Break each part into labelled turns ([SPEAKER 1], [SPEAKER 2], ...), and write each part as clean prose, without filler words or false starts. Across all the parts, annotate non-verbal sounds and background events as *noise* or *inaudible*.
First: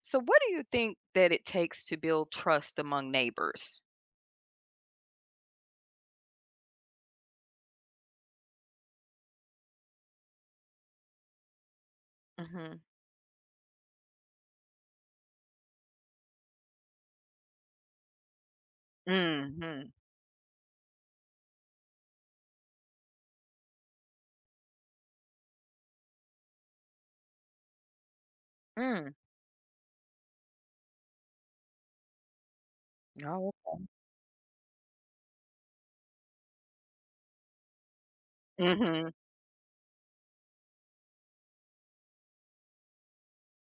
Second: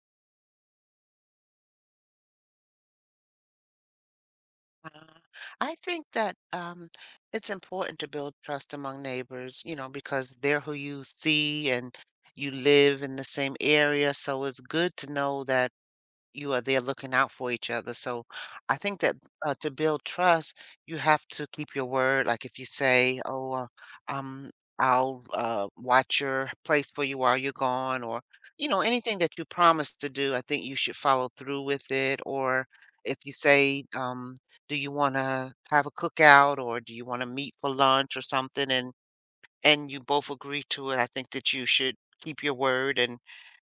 [SPEAKER 1] So, what do you think that it takes to build trust among neighbors?
[SPEAKER 2] Uh, I think that it's important to build trust among neighbors, you know, because they're who you see and you
[SPEAKER 1] Mhm.
[SPEAKER 2] live in the same area. So it's good to know that you are there looking out for each other. So I think that to
[SPEAKER 1] Mhm.
[SPEAKER 2] build trust, you have to keep your word. Like if you say, "Oh, um, I'll watch your place for you while you're gone," or you know
[SPEAKER 1] Mm.
[SPEAKER 2] anything that you promise to do, I think you should follow through with it. Or if you
[SPEAKER 1] Oh, okay.
[SPEAKER 2] say, "Do you want to have a cookout?" or "Do you want to meet for lunch?" or something, and
[SPEAKER 1] Mhm.
[SPEAKER 2] and you both agree to it, I think that you should keep your word and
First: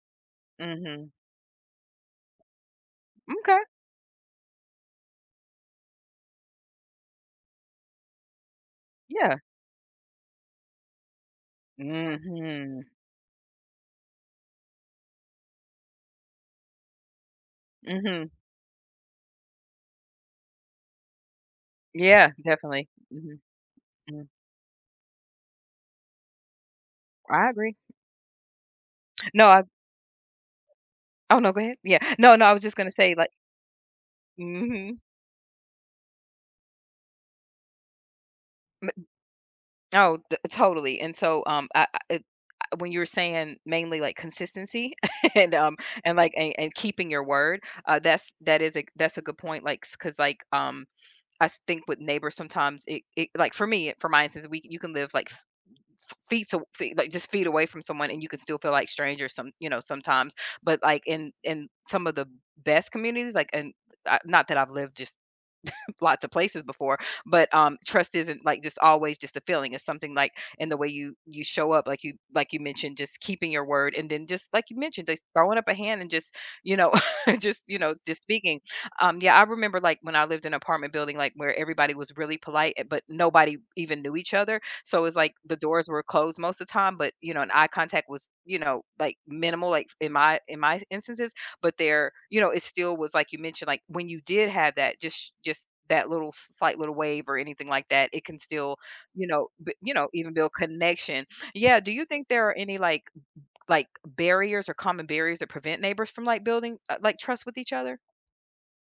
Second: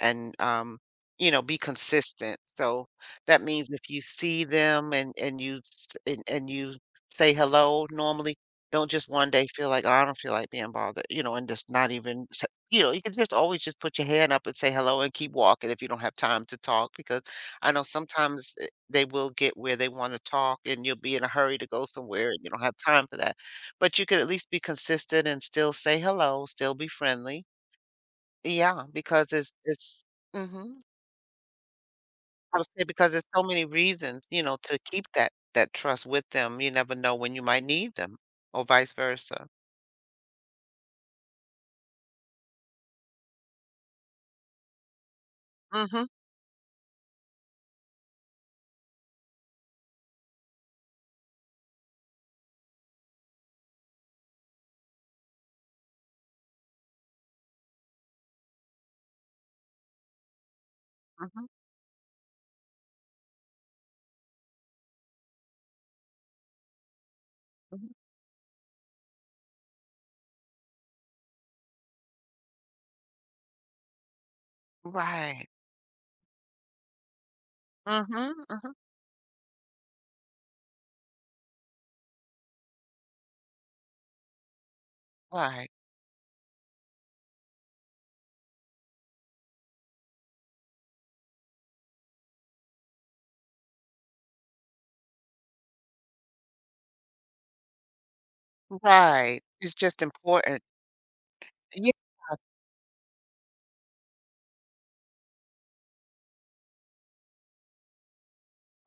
[SPEAKER 2] and um,
[SPEAKER 1] Mhm.
[SPEAKER 2] you know, be consistent. So that
[SPEAKER 1] Okay.
[SPEAKER 2] means if you see them and you say hello normally. Don't just one
[SPEAKER 1] Yeah.
[SPEAKER 2] day feel like, oh, I don't feel like being bothered, and just not even
[SPEAKER 1] Mhm.
[SPEAKER 2] you can just always just put your hand up and say hello and keep walking if you don't have time to talk, because I know
[SPEAKER 1] Mhm.
[SPEAKER 2] sometimes they will get where they want to talk and you'll be in a hurry to go
[SPEAKER 1] Yeah,
[SPEAKER 2] somewhere and you don't have
[SPEAKER 1] definitely.
[SPEAKER 2] time for that,
[SPEAKER 1] Mhm.
[SPEAKER 2] but you could
[SPEAKER 1] Mm.
[SPEAKER 2] at least be consistent and still say hello, still be friendly.
[SPEAKER 1] I agree.
[SPEAKER 2] Yeah, because
[SPEAKER 1] No,
[SPEAKER 2] it's
[SPEAKER 1] I—
[SPEAKER 2] it's Mhm.
[SPEAKER 1] Oh, no, go ahead. Yeah. No, no, I
[SPEAKER 2] I
[SPEAKER 1] was
[SPEAKER 2] would
[SPEAKER 1] just
[SPEAKER 2] say
[SPEAKER 1] going to
[SPEAKER 2] because
[SPEAKER 1] say
[SPEAKER 2] there's
[SPEAKER 1] like.
[SPEAKER 2] so many reasons, to
[SPEAKER 1] Mhm.
[SPEAKER 2] keep that trust with them. You never know when you might need them, or vice versa.
[SPEAKER 1] Oh, totally. And so, when you were saying mainly like consistency *laughs* and um
[SPEAKER 2] Mhm,
[SPEAKER 1] and like and keeping your word, that's a good point. Like, cause like I think with neighbors sometimes it like for my instance we you can live like feet to feet like just feet away from someone, and you can still feel like strangers sometimes, but like in
[SPEAKER 2] mhm,
[SPEAKER 1] in some of the best communities, like, and not that I've lived just *laughs* lots of places before, but
[SPEAKER 2] mhm.
[SPEAKER 1] trust isn't like just always just a feeling. It's something like in the way you show up, like you mentioned, just keeping your word, and then just like you mentioned, just
[SPEAKER 2] Right.
[SPEAKER 1] throwing up a hand, and just you know, *laughs* just just
[SPEAKER 2] Mhm,
[SPEAKER 1] speaking.
[SPEAKER 2] mhm.
[SPEAKER 1] Yeah, I remember like when I lived in an apartment building, like where everybody was really polite, but nobody even knew each other. So it's like the
[SPEAKER 2] Right.
[SPEAKER 1] doors were closed most of the time, but an eye contact was like minimal, like in my instances, but there it still was like you mentioned, like when you did have that just that little slight little wave or anything like that, it can still
[SPEAKER 2] Right. It's just
[SPEAKER 1] even build
[SPEAKER 2] important.
[SPEAKER 1] connection. Yeah, do you think there are any like barriers or common barriers that prevent neighbors from like building like trust with each other?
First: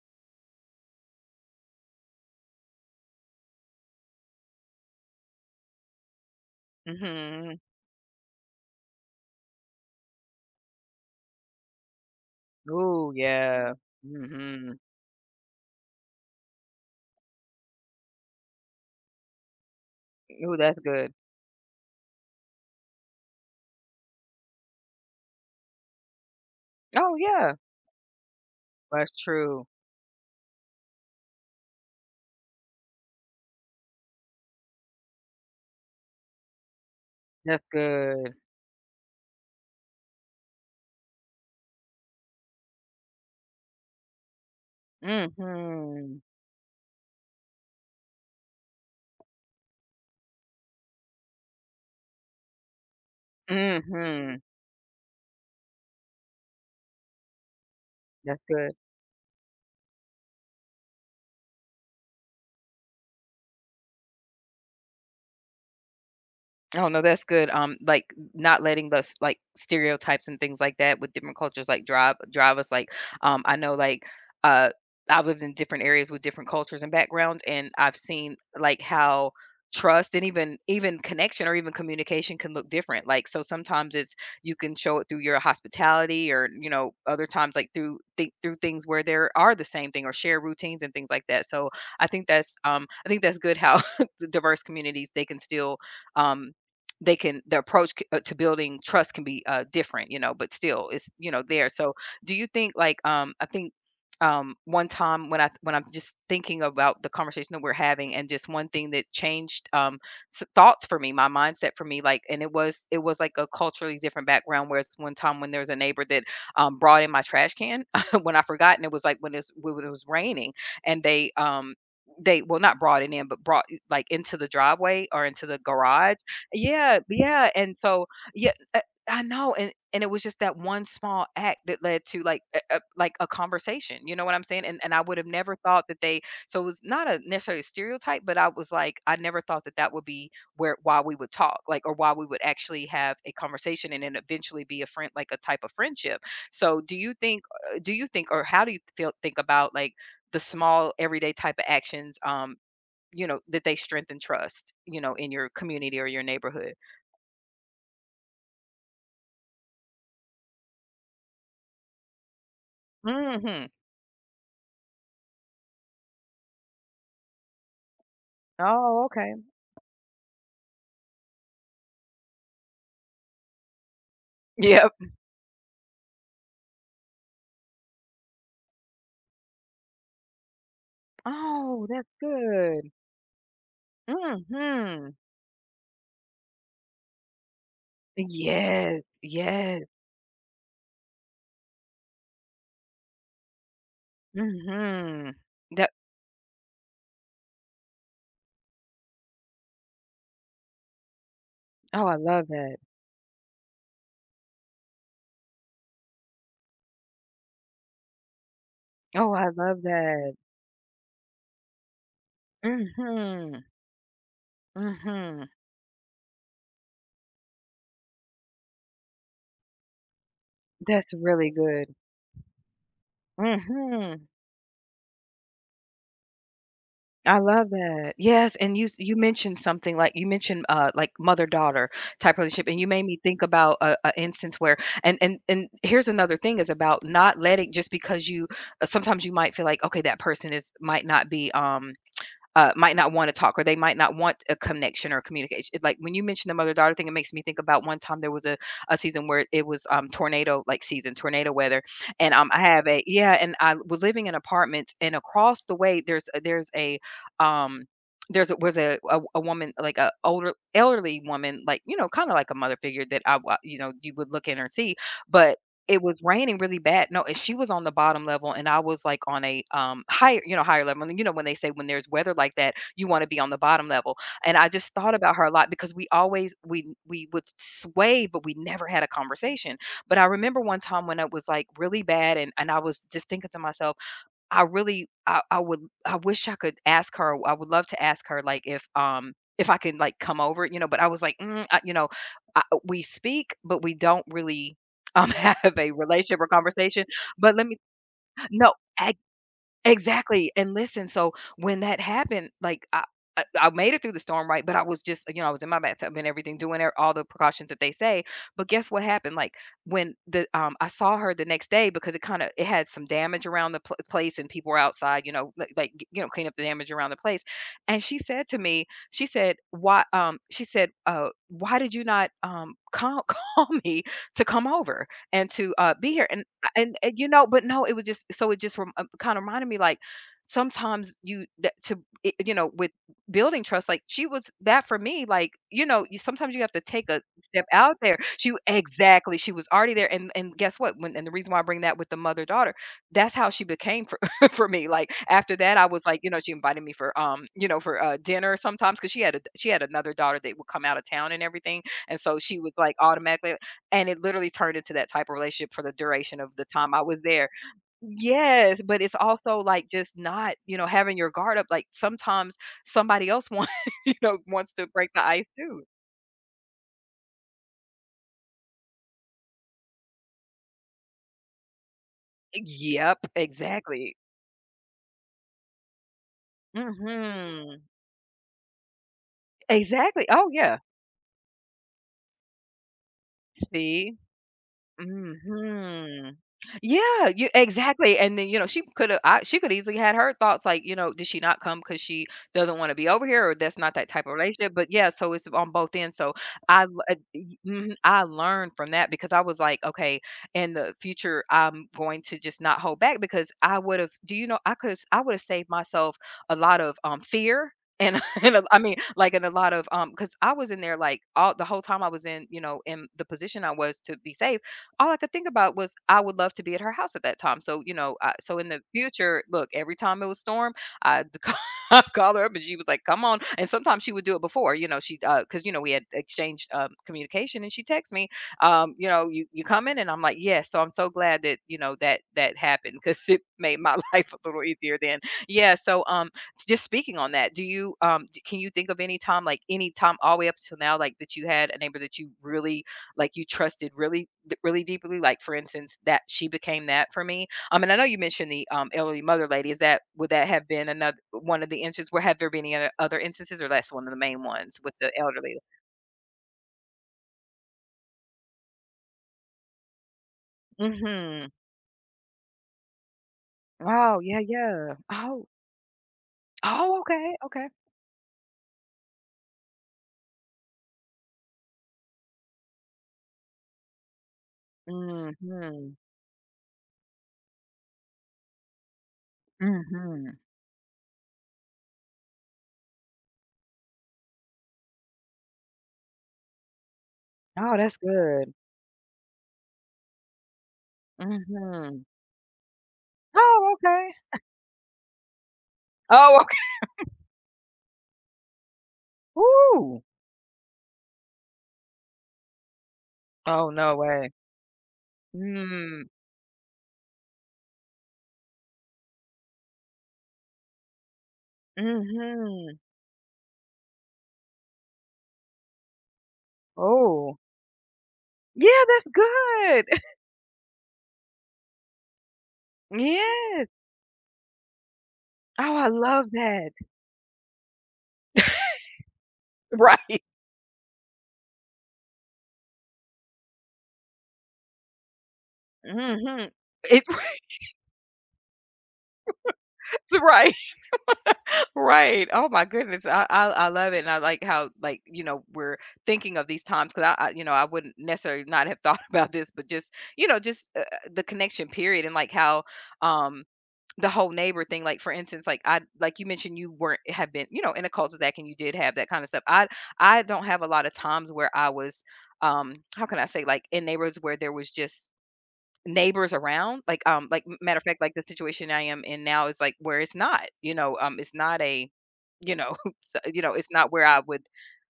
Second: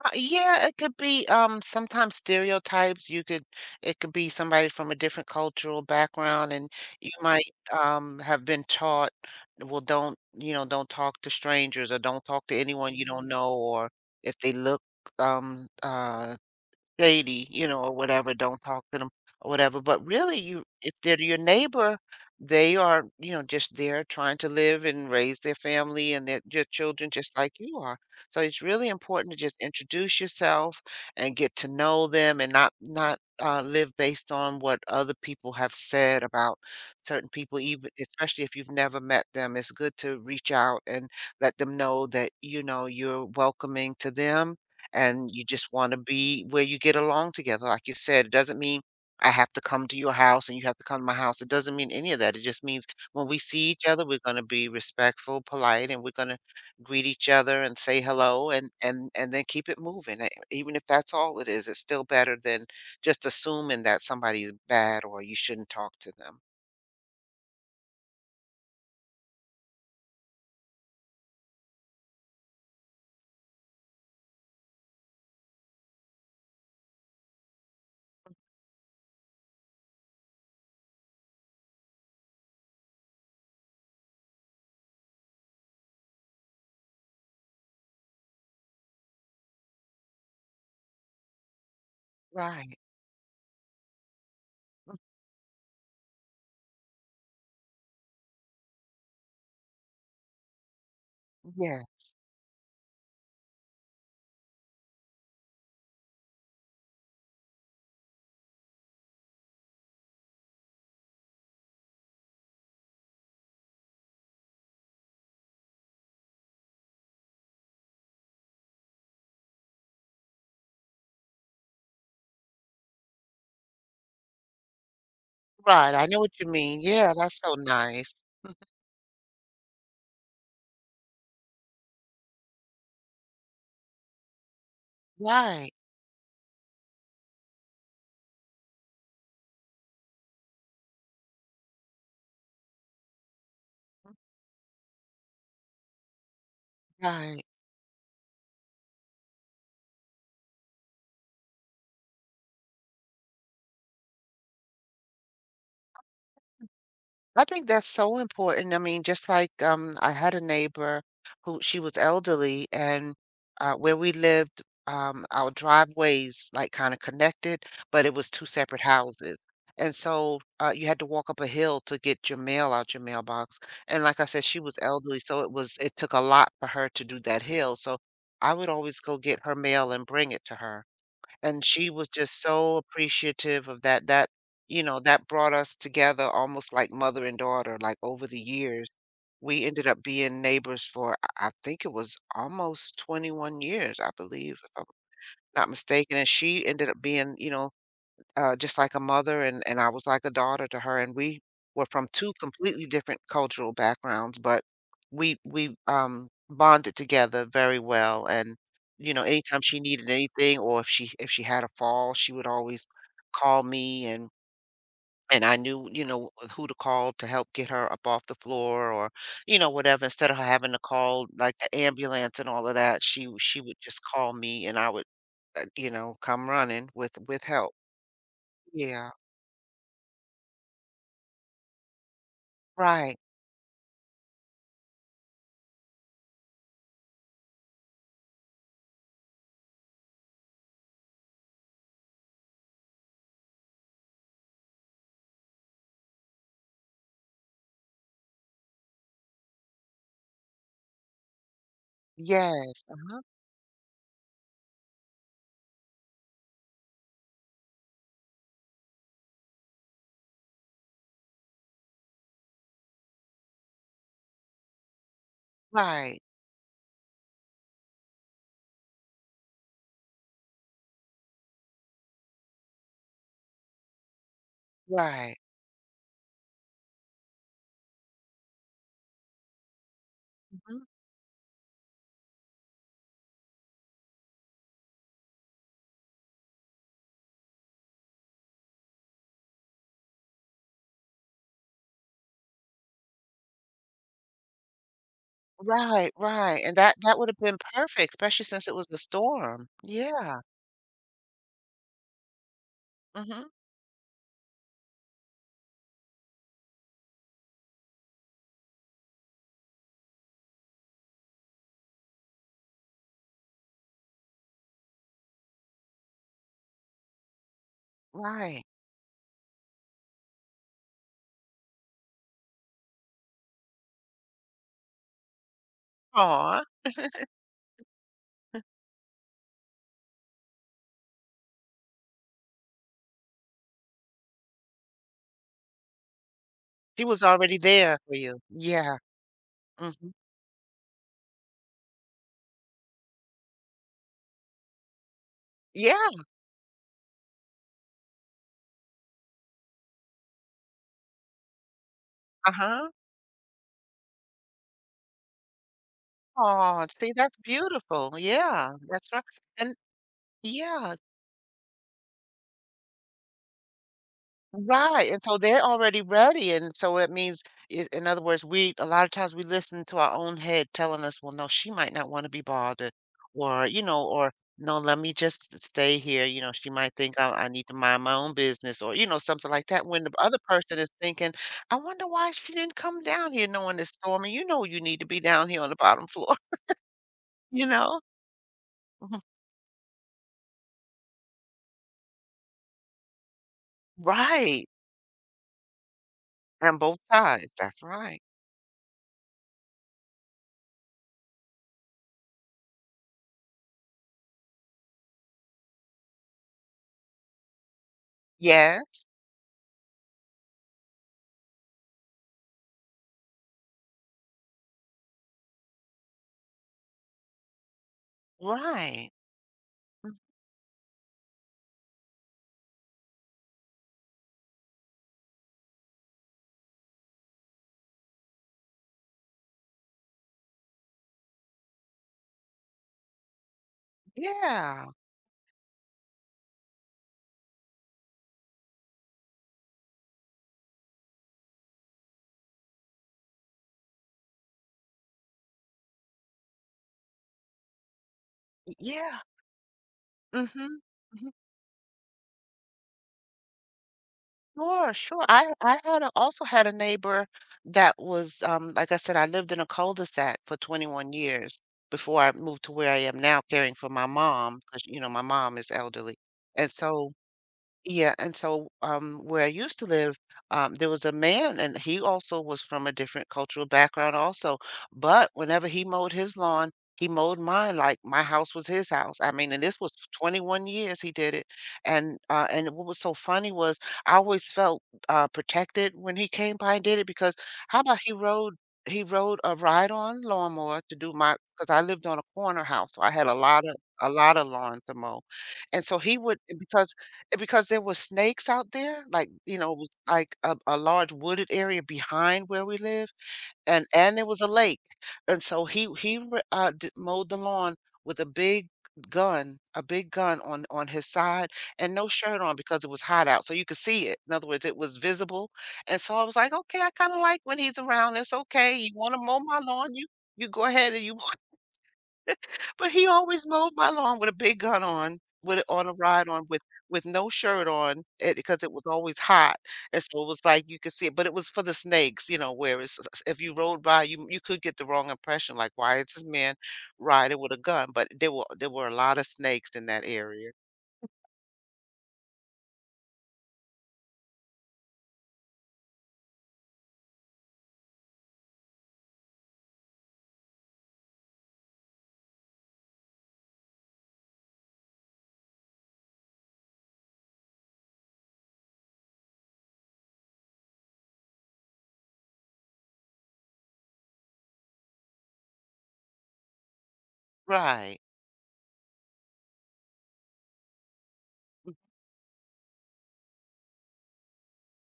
[SPEAKER 2] Yeah, it could be sometimes stereotypes. You could It could be somebody from a different cultural background, and you might
[SPEAKER 1] Mhm.
[SPEAKER 2] have been taught, well, don't, you know, don't talk to strangers, or don't talk to anyone you
[SPEAKER 1] Oh,
[SPEAKER 2] don't know,
[SPEAKER 1] yeah.
[SPEAKER 2] or if they
[SPEAKER 1] Mhm.
[SPEAKER 2] look um uh shady, you know, or whatever, don't talk to them or whatever. But really,
[SPEAKER 1] Oh,
[SPEAKER 2] you
[SPEAKER 1] that's
[SPEAKER 2] if
[SPEAKER 1] good.
[SPEAKER 2] they're your neighbor, they are, just there trying to live and raise their family and their your children
[SPEAKER 1] Oh,
[SPEAKER 2] just
[SPEAKER 1] yeah.
[SPEAKER 2] like you are. So it's really
[SPEAKER 1] That's
[SPEAKER 2] important to just
[SPEAKER 1] true.
[SPEAKER 2] introduce yourself and get to know them, and not not live based on what other people have said about certain people,
[SPEAKER 1] That's
[SPEAKER 2] even
[SPEAKER 1] good.
[SPEAKER 2] especially if you've never met them. It's good to reach out and let them know that you're welcoming to them and you just want to
[SPEAKER 1] Mhm.
[SPEAKER 2] be where you get along together. Like you said, it doesn't mean I have to come to your house and you have to come to my house. It doesn't mean any of that. It just means when we see each other, we're going
[SPEAKER 1] Mhm.
[SPEAKER 2] to be respectful, polite, and we're going to greet each other and say
[SPEAKER 1] That's
[SPEAKER 2] hello,
[SPEAKER 1] good.
[SPEAKER 2] and then keep it moving. Even if that's all it is, it's still better than just assuming that somebody's bad or you shouldn't talk to them.
[SPEAKER 1] Oh, no, that's good. Like not letting the s like stereotypes and things like that with different cultures like drive us. Like, I know like uh I've lived in different areas with different cultures and backgrounds, and I've seen like how trust and even connection or even communication can look different. Like, so sometimes it's you can show it through your hospitality, or other times like through things where there are the same thing or share routines and things like that. So
[SPEAKER 2] Right.
[SPEAKER 1] I think that's good how *laughs* the diverse communities they can still, um they can, their approach to building trust can be different, but still it's, there.
[SPEAKER 2] Yeah.
[SPEAKER 1] So do you think? Like, I think one time when I when I'm just thinking about the conversation that we're having, and just one thing that changed, thoughts for me, my mindset for me, like, and it was like a culturally different background where it's one time when there was a neighbor that brought in my trash can *laughs* when I forgot, and it was like when it was raining, and they, well, not brought it in, but brought like into the driveway or into the
[SPEAKER 2] Right. I
[SPEAKER 1] garage.
[SPEAKER 2] know what you mean.
[SPEAKER 1] Yeah,
[SPEAKER 2] Yeah, that's
[SPEAKER 1] yeah,
[SPEAKER 2] so
[SPEAKER 1] and so
[SPEAKER 2] nice.
[SPEAKER 1] yeah, I know, and it was just that one small act that led to like a, like a conversation. You know what I'm saying? And I would have never
[SPEAKER 2] Right.
[SPEAKER 1] thought that they. So it was not a necessarily stereotype, but I was like, I never thought that that would be where why we would talk, like, or why we would actually have a conversation, and then eventually be a friend, like a type of friendship. So do you think?
[SPEAKER 2] Right.
[SPEAKER 1] Do you think, or how do you feel think about like the small everyday type of actions? That they strengthen trust, in your community or your neighborhood.
[SPEAKER 2] I think that's so important. I mean, just like I had a neighbor who she was elderly, and
[SPEAKER 1] Mhm.
[SPEAKER 2] where we lived, our driveways like kind of connected, but it was two separate
[SPEAKER 1] Oh, okay.
[SPEAKER 2] houses. And so you had to walk up a hill to get your mail out your mailbox. And like I said, she was
[SPEAKER 1] Yep.
[SPEAKER 2] elderly, so it took a lot for her to do that hill. So I would always go get her mail and bring it to her. And
[SPEAKER 1] Oh,
[SPEAKER 2] she
[SPEAKER 1] that's
[SPEAKER 2] was just so
[SPEAKER 1] good.
[SPEAKER 2] appreciative of that. That, you know,
[SPEAKER 1] Mhm.
[SPEAKER 2] that brought us together almost like mother and daughter, like, over the years.
[SPEAKER 1] Yes.
[SPEAKER 2] We
[SPEAKER 1] Yes.
[SPEAKER 2] ended up being neighbors for I think it was almost 21 years, I believe, if I'm
[SPEAKER 1] Mhm.
[SPEAKER 2] not
[SPEAKER 1] That
[SPEAKER 2] mistaken, and she ended up being, just like a mother, and I was like a daughter to her, and we were
[SPEAKER 1] Oh,
[SPEAKER 2] from
[SPEAKER 1] I
[SPEAKER 2] two
[SPEAKER 1] love that.
[SPEAKER 2] completely different cultural backgrounds, but we bonded together very well. And
[SPEAKER 1] Oh, I
[SPEAKER 2] anytime she
[SPEAKER 1] love
[SPEAKER 2] needed
[SPEAKER 1] that.
[SPEAKER 2] anything, or if she had a fall, she would always
[SPEAKER 1] Mhm.
[SPEAKER 2] call me, and
[SPEAKER 1] Mhm.
[SPEAKER 2] I knew who to call to help get her up off the floor, or whatever. Instead of her having to
[SPEAKER 1] That's
[SPEAKER 2] call
[SPEAKER 1] really
[SPEAKER 2] like the
[SPEAKER 1] good.
[SPEAKER 2] ambulance and all of that, she would just
[SPEAKER 1] Mhm.
[SPEAKER 2] call me, and I would come running with
[SPEAKER 1] I love
[SPEAKER 2] help.
[SPEAKER 1] that. Yes, and
[SPEAKER 2] Yeah.
[SPEAKER 1] you mentioned something like you mentioned, like mother-daughter type relationship, and you made
[SPEAKER 2] Right.
[SPEAKER 1] me think about a instance where, and here's another thing, is about not letting just because you sometimes you might feel like, okay, that person is might not be, might not want to talk, or they might not want a connection or communication. Like, when you mentioned the mother daughter thing, it makes me think about one time there was a season where it was, tornado like season, tornado weather, and I
[SPEAKER 2] Yes,
[SPEAKER 1] have a
[SPEAKER 2] uh-huh,
[SPEAKER 1] yeah, and I was living in apartments, and across the way um there's a was a woman, like a older elderly woman, like kind of like a mother figure that I wa- you know you would look in or see, but it was
[SPEAKER 2] right,
[SPEAKER 1] raining really bad. No, and she was on the bottom level, and I was, like, on a higher, higher level, and when they say when there's weather like that, you wanna be on the bottom level, and I just thought about
[SPEAKER 2] right,
[SPEAKER 1] her a lot because we would sway, but we never had a conversation, but I remember one
[SPEAKER 2] mhm,
[SPEAKER 1] time when it was, like, really bad, and I was just thinking to myself, I really, I wish I could ask her, I would love to ask her, like, if I can, like, come over, but I was like, "Mm, I," we speak, but we don't really, *laughs* have a
[SPEAKER 2] right,
[SPEAKER 1] relationship or
[SPEAKER 2] right, and that
[SPEAKER 1] conversation,
[SPEAKER 2] that would've
[SPEAKER 1] but
[SPEAKER 2] been
[SPEAKER 1] let me
[SPEAKER 2] perfect, especially since
[SPEAKER 1] no,
[SPEAKER 2] it was the storm. Yeah,
[SPEAKER 1] exactly, and listen. So when that happened, like, I I
[SPEAKER 2] mhm,
[SPEAKER 1] I made it through the storm, right, but I was just, I was in my bathtub and everything, doing e all the precautions that they say, but guess what happened? Like, when the I saw her the next day because it had some damage around the pl place, and people were outside, clean up the damage around the place, and she said to
[SPEAKER 2] right.
[SPEAKER 1] me, "Why," she said, "Why did you not, call *laughs* call me to come over and to, be here?" And
[SPEAKER 2] Aw,
[SPEAKER 1] but no, it was just so, it just kind of reminded me, like sometimes you, that to it- you know with building trust, like she was that for me. Like, you sometimes you have to
[SPEAKER 2] she
[SPEAKER 1] take a
[SPEAKER 2] was already
[SPEAKER 1] step out
[SPEAKER 2] there for
[SPEAKER 1] there.
[SPEAKER 2] you.
[SPEAKER 1] She
[SPEAKER 2] Yeah,
[SPEAKER 1] Exactly, she was already
[SPEAKER 2] mhm.
[SPEAKER 1] there. And guess what, when and the reason why I bring that with the mother daughter that's how she became for *laughs* for me. Like, after that, I was
[SPEAKER 2] Yeah,
[SPEAKER 1] like, she invited me for for dinner sometimes, because she had another daughter that would come out of town and everything, and so she was
[SPEAKER 2] uh-huh.
[SPEAKER 1] like automatically, and it literally turned into that type of relationship for the duration of the
[SPEAKER 2] Oh,
[SPEAKER 1] time I
[SPEAKER 2] see,
[SPEAKER 1] was
[SPEAKER 2] that's
[SPEAKER 1] there.
[SPEAKER 2] beautiful. Yeah,
[SPEAKER 1] Yes, but
[SPEAKER 2] that's
[SPEAKER 1] it's
[SPEAKER 2] right,
[SPEAKER 1] also
[SPEAKER 2] and
[SPEAKER 1] like just not,
[SPEAKER 2] yeah.
[SPEAKER 1] having your guard up. Like sometimes somebody else wants, *laughs* wants to
[SPEAKER 2] Right,
[SPEAKER 1] break the
[SPEAKER 2] and so
[SPEAKER 1] ice
[SPEAKER 2] they're
[SPEAKER 1] too.
[SPEAKER 2] already ready, and so it means, I in other words, we a lot of times we listen to our own head telling us, "Well, no, she might not wanna be bothered,"
[SPEAKER 1] Yep,
[SPEAKER 2] or, you know,
[SPEAKER 1] exactly.
[SPEAKER 2] or, "No, let me just stay here," "She might think I need to
[SPEAKER 1] Hmm.
[SPEAKER 2] mind my own business," or, something like that, when the
[SPEAKER 1] Exactly.
[SPEAKER 2] other
[SPEAKER 1] Oh, yeah.
[SPEAKER 2] person is thinking, "I wonder why she didn't come down here knowing it's
[SPEAKER 1] See.
[SPEAKER 2] stormy, you know you need to be down here on the bottom floor,"
[SPEAKER 1] Mhm.
[SPEAKER 2] *laughs*
[SPEAKER 1] Yeah, you
[SPEAKER 2] you know?
[SPEAKER 1] exactly, and then, she coulda,
[SPEAKER 2] Mhm.
[SPEAKER 1] she could easily had her thoughts like, did she not come because she doesn't wanna be over here, or that's not that type of
[SPEAKER 2] Right,
[SPEAKER 1] relationship, but yeah, so it's on both ends. So
[SPEAKER 2] on
[SPEAKER 1] I l
[SPEAKER 2] both sides,
[SPEAKER 1] y
[SPEAKER 2] that's
[SPEAKER 1] mhm, I
[SPEAKER 2] right.
[SPEAKER 1] learned from that, because I was like, "Okay, in the future, I'm going to just not hold back," because I would've, do you know, I could I would've saved myself a lot of, fear, and *laughs* and a I mean,
[SPEAKER 2] Yes,
[SPEAKER 1] like, and a lot of, because I was in there, like, all the whole time I was in, in the position I was to be safe, all I could think about was I would love to be at her house at that time. So, in the
[SPEAKER 2] right,
[SPEAKER 1] future, look, every time it was storm, I *laughs* call, I call her up and she was like, come on. And sometimes she would do it before, she, cause we had exchanged, communication, and she texts me, you coming? And I'm like, yes. So I'm so glad that, that happened cause *laughs* it made my *laughs* life a little
[SPEAKER 2] yeah,
[SPEAKER 1] easier then. Yeah. So just speaking on that, do you, can you think of any time, like any time all the way up till now, like that you had a neighbor that you really like, you trusted really really deeply? Like, for instance, that she became that for me. And I know you mentioned the
[SPEAKER 2] yeah.
[SPEAKER 1] elderly mother lady. Is that, would that have
[SPEAKER 2] Mhm,
[SPEAKER 1] been another
[SPEAKER 2] mhm.
[SPEAKER 1] one of the instances, where have there been any other instances, or that's one of the main ones with
[SPEAKER 2] Sure,
[SPEAKER 1] the
[SPEAKER 2] sure.
[SPEAKER 1] elderly?
[SPEAKER 2] I had a also had a neighbor that was, like I said, I lived in a cul-de-sac for 21
[SPEAKER 1] Mm-hmm.
[SPEAKER 2] years before I moved to where I am now caring for my
[SPEAKER 1] Oh, yeah,
[SPEAKER 2] mom, because
[SPEAKER 1] yeah.
[SPEAKER 2] my
[SPEAKER 1] Oh,
[SPEAKER 2] mom is elderly. And
[SPEAKER 1] oh,
[SPEAKER 2] so.
[SPEAKER 1] okay, okay.
[SPEAKER 2] Yeah, and so, where I used to live, there was a man, and he also was from a different cultural background also. But whenever he
[SPEAKER 1] Mm-hmm.
[SPEAKER 2] mowed his lawn, he mowed mine like my house was his house. I mean, and this was
[SPEAKER 1] Mm-hmm.
[SPEAKER 2] 21 years he did it. And what was so funny was I always felt protected when he came by and did it, because
[SPEAKER 1] Oh,
[SPEAKER 2] how
[SPEAKER 1] that's
[SPEAKER 2] about
[SPEAKER 1] good.
[SPEAKER 2] he rode a ride-on lawnmower to do my because I
[SPEAKER 1] Mm-hmm.
[SPEAKER 2] lived on a corner house, so I had
[SPEAKER 1] Oh,
[SPEAKER 2] a
[SPEAKER 1] okay.
[SPEAKER 2] lot of lawn to mow. And so he
[SPEAKER 1] Oh,
[SPEAKER 2] would
[SPEAKER 1] okay.
[SPEAKER 2] because Eh, because there were snakes out there. Like,
[SPEAKER 1] *laughs*
[SPEAKER 2] you know, it was
[SPEAKER 1] Ooh.
[SPEAKER 2] like a large wooded area behind where we live,
[SPEAKER 1] Oh,
[SPEAKER 2] and
[SPEAKER 1] no
[SPEAKER 2] and there
[SPEAKER 1] way.
[SPEAKER 2] was a lake. And so
[SPEAKER 1] Mm.
[SPEAKER 2] he re d mowed the lawn with a big gun, on his side and no shirt on,
[SPEAKER 1] Mm-hmm.
[SPEAKER 2] because it was hot out, so you could see it. In other words, it was visible. And so I was like, "Okay, I kinda
[SPEAKER 1] Oh,
[SPEAKER 2] like when he's around. It's okay,
[SPEAKER 1] yeah,
[SPEAKER 2] you
[SPEAKER 1] that's
[SPEAKER 2] wanna mow my lawn,
[SPEAKER 1] good.
[SPEAKER 2] you go ahead and you but he always
[SPEAKER 1] Yes.
[SPEAKER 2] mowed my lawn with a big gun on, with it
[SPEAKER 1] Oh, I
[SPEAKER 2] on a
[SPEAKER 1] love
[SPEAKER 2] ride on, with
[SPEAKER 1] that.
[SPEAKER 2] no shirt on, it because it was always hot. And
[SPEAKER 1] Right.
[SPEAKER 2] so it was like you could see it, but it was for the snakes, you know, where it's if you rode by, you could get the wrong impression, like, "Why is this
[SPEAKER 1] Mhm.
[SPEAKER 2] man
[SPEAKER 1] It
[SPEAKER 2] riding
[SPEAKER 1] *laughs*
[SPEAKER 2] with a gun?" But there were a lot of snakes in that area.
[SPEAKER 1] Right. Right. Oh my goodness. I love it, and I like how, like, you know, we're thinking of these times because I you know, I wouldn't necessarily not have thought *laughs* about this, but just, you know, just the connection period. And like how um the whole neighbor thing. Like, for instance, like I, like you mentioned, you weren't, have been, you know, in a culture that can, you did have that kind of stuff. I don't have a lot of times where I was, how can I say, like, in neighborhoods where there was just neighbors around. Like, like m matter of
[SPEAKER 2] Right.
[SPEAKER 1] fact, like, the situation I am in now is like where it's not, you know, it's not a, you know, *laughs* so, you know, it's not where I would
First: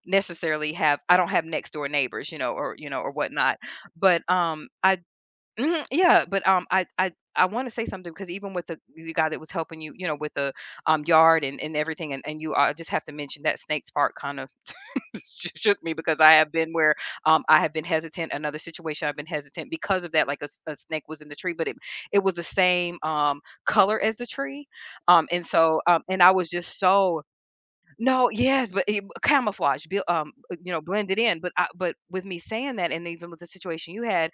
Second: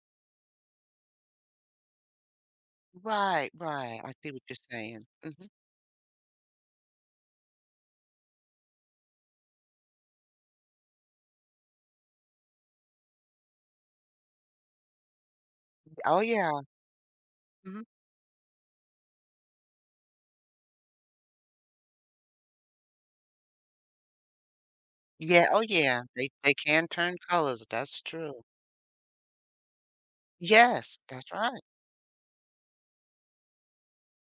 [SPEAKER 1] necessarily have, I don't have next door neighbors, you know, or
[SPEAKER 2] Right,
[SPEAKER 1] whatnot.
[SPEAKER 2] right, I
[SPEAKER 1] But,
[SPEAKER 2] see what you're
[SPEAKER 1] I,
[SPEAKER 2] saying. Mhm.
[SPEAKER 1] mhm, yeah, but, I wanna say something because even with the guy that was helping you, you know, with the, yard and everything, and you, just have to mention that Snakes Park kind of *laughs* shook me because
[SPEAKER 2] Oh,
[SPEAKER 1] I have
[SPEAKER 2] yeah.
[SPEAKER 1] been where, I have been
[SPEAKER 2] Mhm.
[SPEAKER 1] hesitant. Another situation I've been hesitant because of that, like a snake was in the tree, but it was the same color as the tree. And
[SPEAKER 2] Yeah, oh,
[SPEAKER 1] so
[SPEAKER 2] yeah,
[SPEAKER 1] and
[SPEAKER 2] they
[SPEAKER 1] I was
[SPEAKER 2] they
[SPEAKER 1] just
[SPEAKER 2] can turn
[SPEAKER 1] so,
[SPEAKER 2] colors, that's
[SPEAKER 1] no,
[SPEAKER 2] true.
[SPEAKER 1] yes, but it, camouflage, you know,
[SPEAKER 2] Yes,
[SPEAKER 1] blended
[SPEAKER 2] that's
[SPEAKER 1] in. But
[SPEAKER 2] right.
[SPEAKER 1] I, but with me saying that, and even with the situation you had,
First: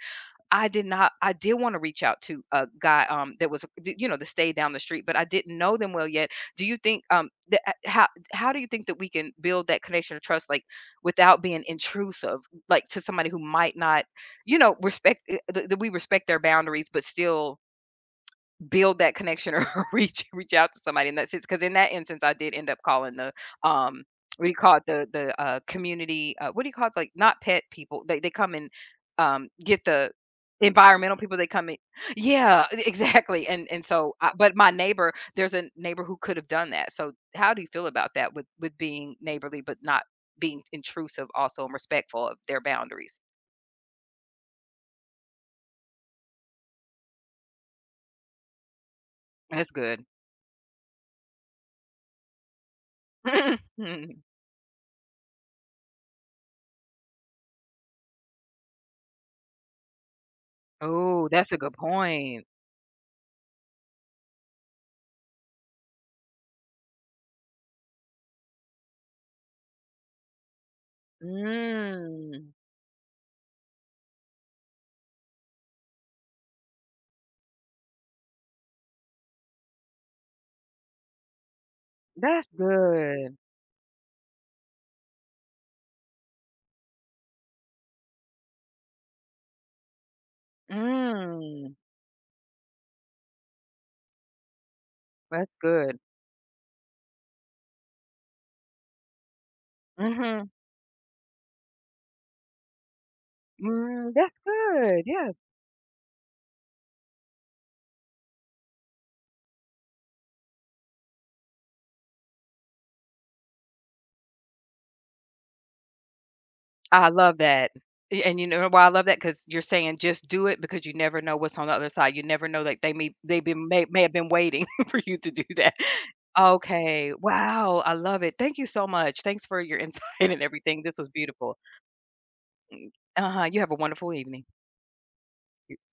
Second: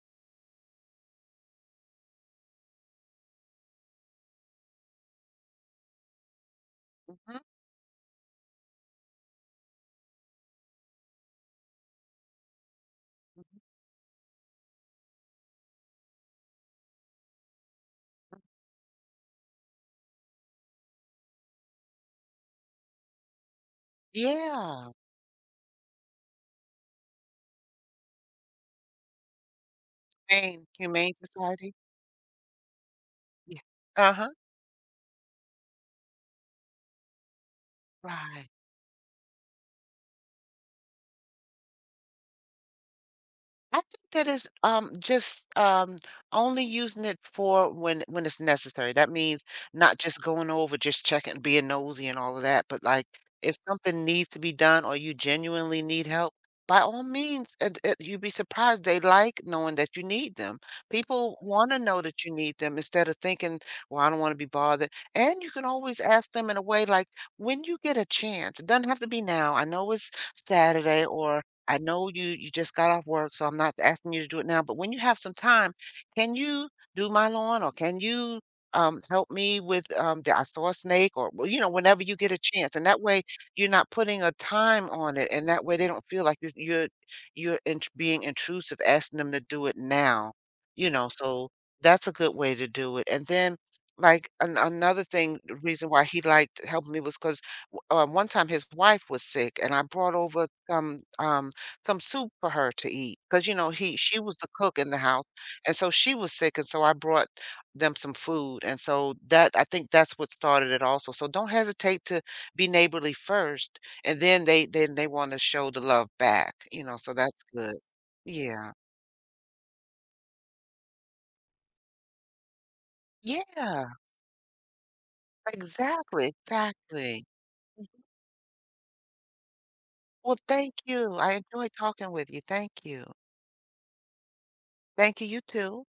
[SPEAKER 1] I did not I did wanna reach out to a guy, that was, you know, that stayed down the street, but I didn't know them well yet. Do you think,
[SPEAKER 2] Mhm.
[SPEAKER 1] that how do you think that we can build that connection of trust, like, without being intrusive, like, to somebody who might not, you know, respect, that we respect their boundaries, but still build that connection or *laughs* reach out to somebody in that sense? Because in that instance, I did end up calling the, um, what do you call it?
[SPEAKER 2] Yeah.
[SPEAKER 1] The community, what do you call it? Like, not pet people. They come and, get the
[SPEAKER 2] Humane
[SPEAKER 1] environmental people, they come
[SPEAKER 2] Society?
[SPEAKER 1] in. *gasps* Yeah, *laughs* exactly.
[SPEAKER 2] Yeah.
[SPEAKER 1] And so,
[SPEAKER 2] Uh-huh.
[SPEAKER 1] I, but my neighbor, there's a neighbor who could have done that. So how do you feel about that,
[SPEAKER 2] Right.
[SPEAKER 1] with being neighborly, but not being intrusive also, and respectful of their boundaries?
[SPEAKER 2] I think that is just only using it for when it's necessary. That means
[SPEAKER 1] That's
[SPEAKER 2] not
[SPEAKER 1] good.
[SPEAKER 2] just going over, just checking, being nosy and all of that, but like if something
[SPEAKER 1] *laughs*
[SPEAKER 2] needs to be done or you genuinely need help, by all means, you'd be surprised they like knowing that you need them.
[SPEAKER 1] Oh,
[SPEAKER 2] People
[SPEAKER 1] that's a
[SPEAKER 2] want
[SPEAKER 1] good
[SPEAKER 2] to know that you
[SPEAKER 1] point.
[SPEAKER 2] need them instead of thinking, "Well, I don't want to be bothered." And you can always ask them in a way like, "When you get a chance, it doesn't have to be now. I know it's Saturday, or." I know you
[SPEAKER 1] Mm.
[SPEAKER 2] just got off work, so I'm not asking you to do it now, but when you have some time, can you do my lawn, or can you help me with the, I saw a snake, or well, whenever you get a
[SPEAKER 1] That's
[SPEAKER 2] chance, and that way
[SPEAKER 1] good.
[SPEAKER 2] you're not putting a time on it, and that way they don't feel like you're int being intrusive, asking them to do it now, you know. So
[SPEAKER 1] Mm,
[SPEAKER 2] that's a good way to do it, and then. Like another thing,
[SPEAKER 1] that's
[SPEAKER 2] the reason
[SPEAKER 1] good.
[SPEAKER 2] why he liked helping me was because one time his wife was sick, and I brought over
[SPEAKER 1] Mhm.
[SPEAKER 2] some soup for her to eat, 'cause you know, he
[SPEAKER 1] Mm,
[SPEAKER 2] she
[SPEAKER 1] that's
[SPEAKER 2] was the cook in the
[SPEAKER 1] good,
[SPEAKER 2] house,
[SPEAKER 1] yes.
[SPEAKER 2] and so she was sick, and so I brought them some food. And so that, I think that's what started it also, so don't hesitate to be neighborly first, and then they wanna show the love back, you know,
[SPEAKER 1] I
[SPEAKER 2] so
[SPEAKER 1] love
[SPEAKER 2] that's
[SPEAKER 1] that.
[SPEAKER 2] good.
[SPEAKER 1] Y and you know
[SPEAKER 2] Yeah.
[SPEAKER 1] why I love that? Because 'cause you're saying just do it, because you never know what's on the other side. You never know, that they may, they been, may
[SPEAKER 2] Yeah,
[SPEAKER 1] may have been waiting *laughs* for you to do that.
[SPEAKER 2] exactly,
[SPEAKER 1] Okay,
[SPEAKER 2] exactly.
[SPEAKER 1] wow, I love it. Thank you so much. Thanks for your insight *laughs*
[SPEAKER 2] Well,
[SPEAKER 1] and
[SPEAKER 2] thank
[SPEAKER 1] everything. This was
[SPEAKER 2] you, I
[SPEAKER 1] beautiful.
[SPEAKER 2] enjoyed talking with you, thank
[SPEAKER 1] Mm,
[SPEAKER 2] you.
[SPEAKER 1] uh-huh, you have a wonderful evening.
[SPEAKER 2] Thank you, you too.